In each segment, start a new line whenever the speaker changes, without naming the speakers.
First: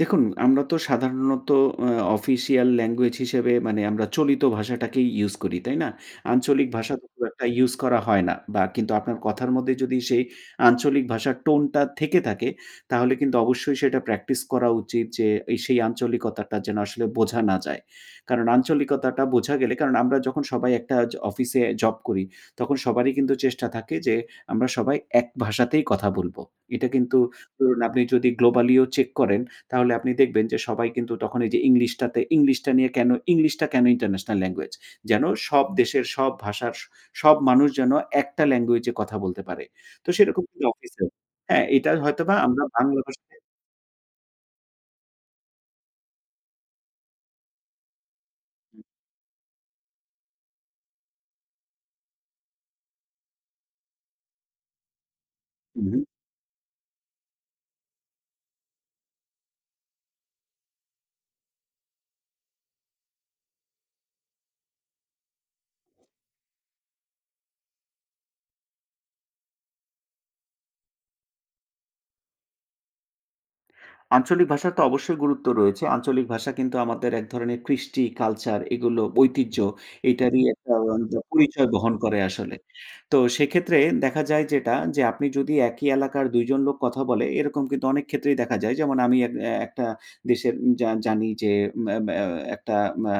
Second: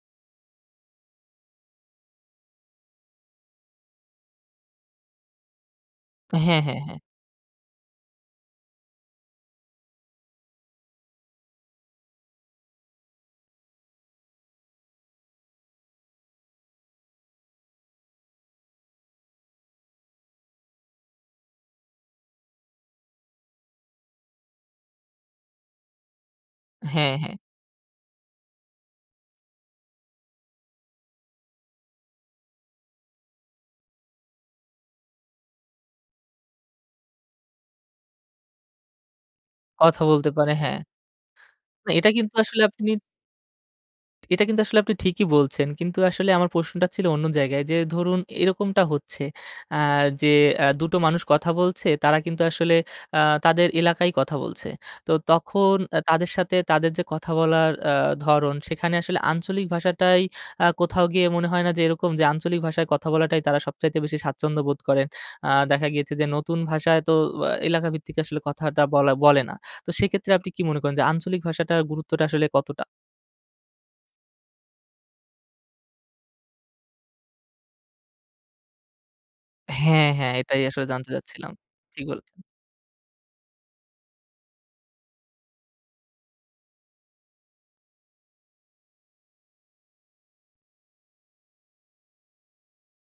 দেখুন আমরা তো সাধারণত আ অফিসিয়াল ল্যাঙ্গুয়েজ হিসেবে মানে আমরা চলিত ভাষাটাকেই ইউস করি, তাই না?
হ্যাঁ,
আঞ্চলিক
হ্যাঁ,
ভাষা
হ্যাঁ।
খুব একটা ইউস করা হয় না। বা কিন্তু আপনার কথার মধ্যে যদি সেই আঞ্চলিক ভাষার টোন টা থেকে থাকে, তাহলে কিন্তু অবশ্যই সেটা প্র্যাকটিস করা উচিত যে, এ সেই আঞ্চলিকতাটা যেন আসলে বোঝা না যায়। কারণ আঞ্চলিকতাটা বোঝা গেলে কারণ আমরা যখন সবাই একটা জ অফিসে জব করি তখন সবারই কিন্তু চেষ্টা থাকে যে, আমরা সবাই এক ভাষাতেই কথা বলবো। এটা
হ্যাঁ,
কিন্তু
হ্যাঁ।
ধরুন আপনি যদি globally ও চেক করেন তাহলে আপনি দেখবেন যে, সবাই কিন্তু তখন এই যে, ইংলিশটা তে ইংলিশটা নিয়ে কেন ইংলিশটা কেন ইন্টারন্যাশনাল ল্যাঙ্গুয়েজ? যেন সব দেশের সব ভাষার সব মানুষ যেন একটা ল্যাঙ্গুয়েজে কথা বলতে পারে।
কথা
তো
বলতে পারে
সেরকমই
হ্যাঁ।
অফিসের। হ্যাঁ,
না
এইটার
এটা কিন্তু
হয়তোবা
আসলে
আমরা
আপনি
বাংলা ভাষায়
এটা কিন্তু আসলে আপনি ঠিকই বলছেন। কিন্তু আসলে আমার প্রশ্নটা ছিল অন্য জায়গায় যে, ধরুন এরকমটা হচ্ছে আ যে, অ্যা ২ টো মানুষ কথা বলছে তারা কিন্তু আ আসলে তাদের এলাকায়ই কথা বলছে। তো তখন
হু,
অ্যা
হুম।
তাদের সাথে তাদের যে, কথা বলার আ ধরন সেখানে আসলে আঞ্চলিক ভাষাটাই আ কোথাও গিয়ে মনে হয় না যে, এরকম? যে, আঞ্চলিক ভাষায় কথা বলাটাই তারা সবচাইতে বেশি স্বাচ্ছন্দ্য বোধ করেন? আ দেখা গিয়েছে যে, নতুন ভাষায় তো ও আ এলাকা ভিত্তিক আসলে কথাটা বলা বলে না। তো সেক্ষেত্রে আপনি কি মনে করেন যে, আঞ্চলিক ভাষাটার গুরুত্বটা আসলে কতটা?
আঞ্চলিক ভাষার তো অবশ্যই গুরুত্ব রয়েছে। আঞ্চলিক ভাষা কিন্তু আমাদের এক ধরণের কৃষ্টি, কালচার এগুলো ঐতিহ্য,
হ্যাঁ, হ্যাঁ।
এইটারই
এটাই
একটা
আসলে জানতে
[unintelligible]
চাচ্ছিলাম।
পরিচয় বহন
ঠিক
করে
বলেছেন।
আসলে। তো সেক্ষেত্রে দেখা যায় যেটা যে, আপনি যদি একই এলাকার ২ জন লোক কথা বলে এরকম কিন্তু অনেক ক্ষেত্রেই দেখা যায়। যেমন আমি এক একটা দেশের উম জা জানি যে, অ্যা আ একটা আ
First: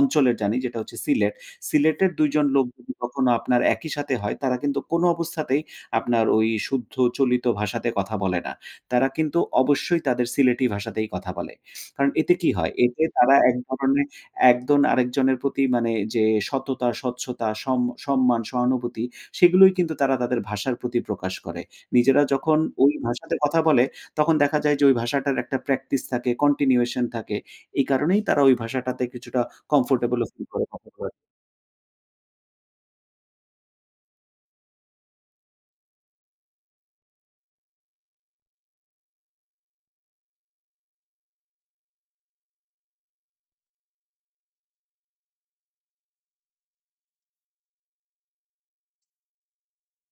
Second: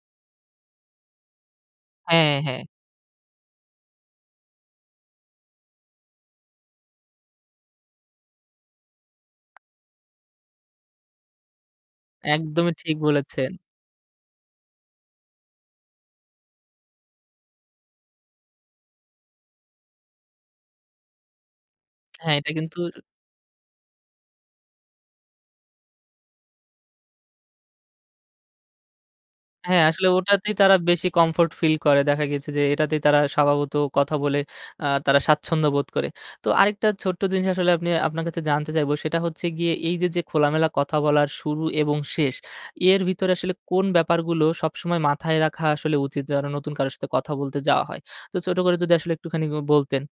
অঞ্চলের জানি যেটা হচ্ছে সিলেট। সিলেটের ২
হ্যাঁ,
জন
হ্যাঁ।
লোক যদি কখনো আপনার একই সাথে হয় তারা কিন্তু কোন অবস্থাতেই আপনার ওই শুদ্ধ চলিত ভাষাতে কথা বলে না। তারা কিন্তু অবশ্যই তাদের সিলেটি ভাষাতেই কথা বলে। কারণ এতে কি
একদমই
হয়?
ঠিক
এতে তারা
বলেছেন।
এক ধরনের একজন আরেকজনের প্রতি মানে যে, সততা, স্বচ্ছতা, সম সম্মান, সহানুভূতি সেগুলোই কিন্তু তারা তাদের ভাষার প্রতি প্রকাশ করে। নিজেরা
হ্যাঁ, এটা
যখন
কিন্তু
ওই ভাষাতে কথা বলে তখন দেখা যায় যে, ঐ ভাষাটার একটা প্র্যাকটিস থাকে, continuation থাকে। এই কারণেই তারা ঐ ভাষাটাতে কিছুটা
হ্যাঁ, আসলে
কমফোর্টেবলও ফিল
ওটাতেই
করে
তারা
কথা
বেশি
বলে।
কমফোর্ট ফিল করে। দেখা গেছে যে, এটাতেই তারা স্বভাবত কথা বলে আ তারা স্বাচ্ছন্দ্য বোধ করে। তো আরেকটা ছোট্ট জিনিস আসলে আপনি আপনার কাছে জানতে চাইব সেটা হচ্ছে গিয়ে এই যে, যে, খোলামেলা কথা বলার শুরু এবং শেষ। এর ভিতরে আসলে কোন ব্যাপারগুলো সবসময় মাথায় রাখা আসলে উচিত যেন নতুন কারো সাথে কথা বলতে যাওয়া হয়? তো ছোট করে যদি আসলে একটুখানি উ বলতেন?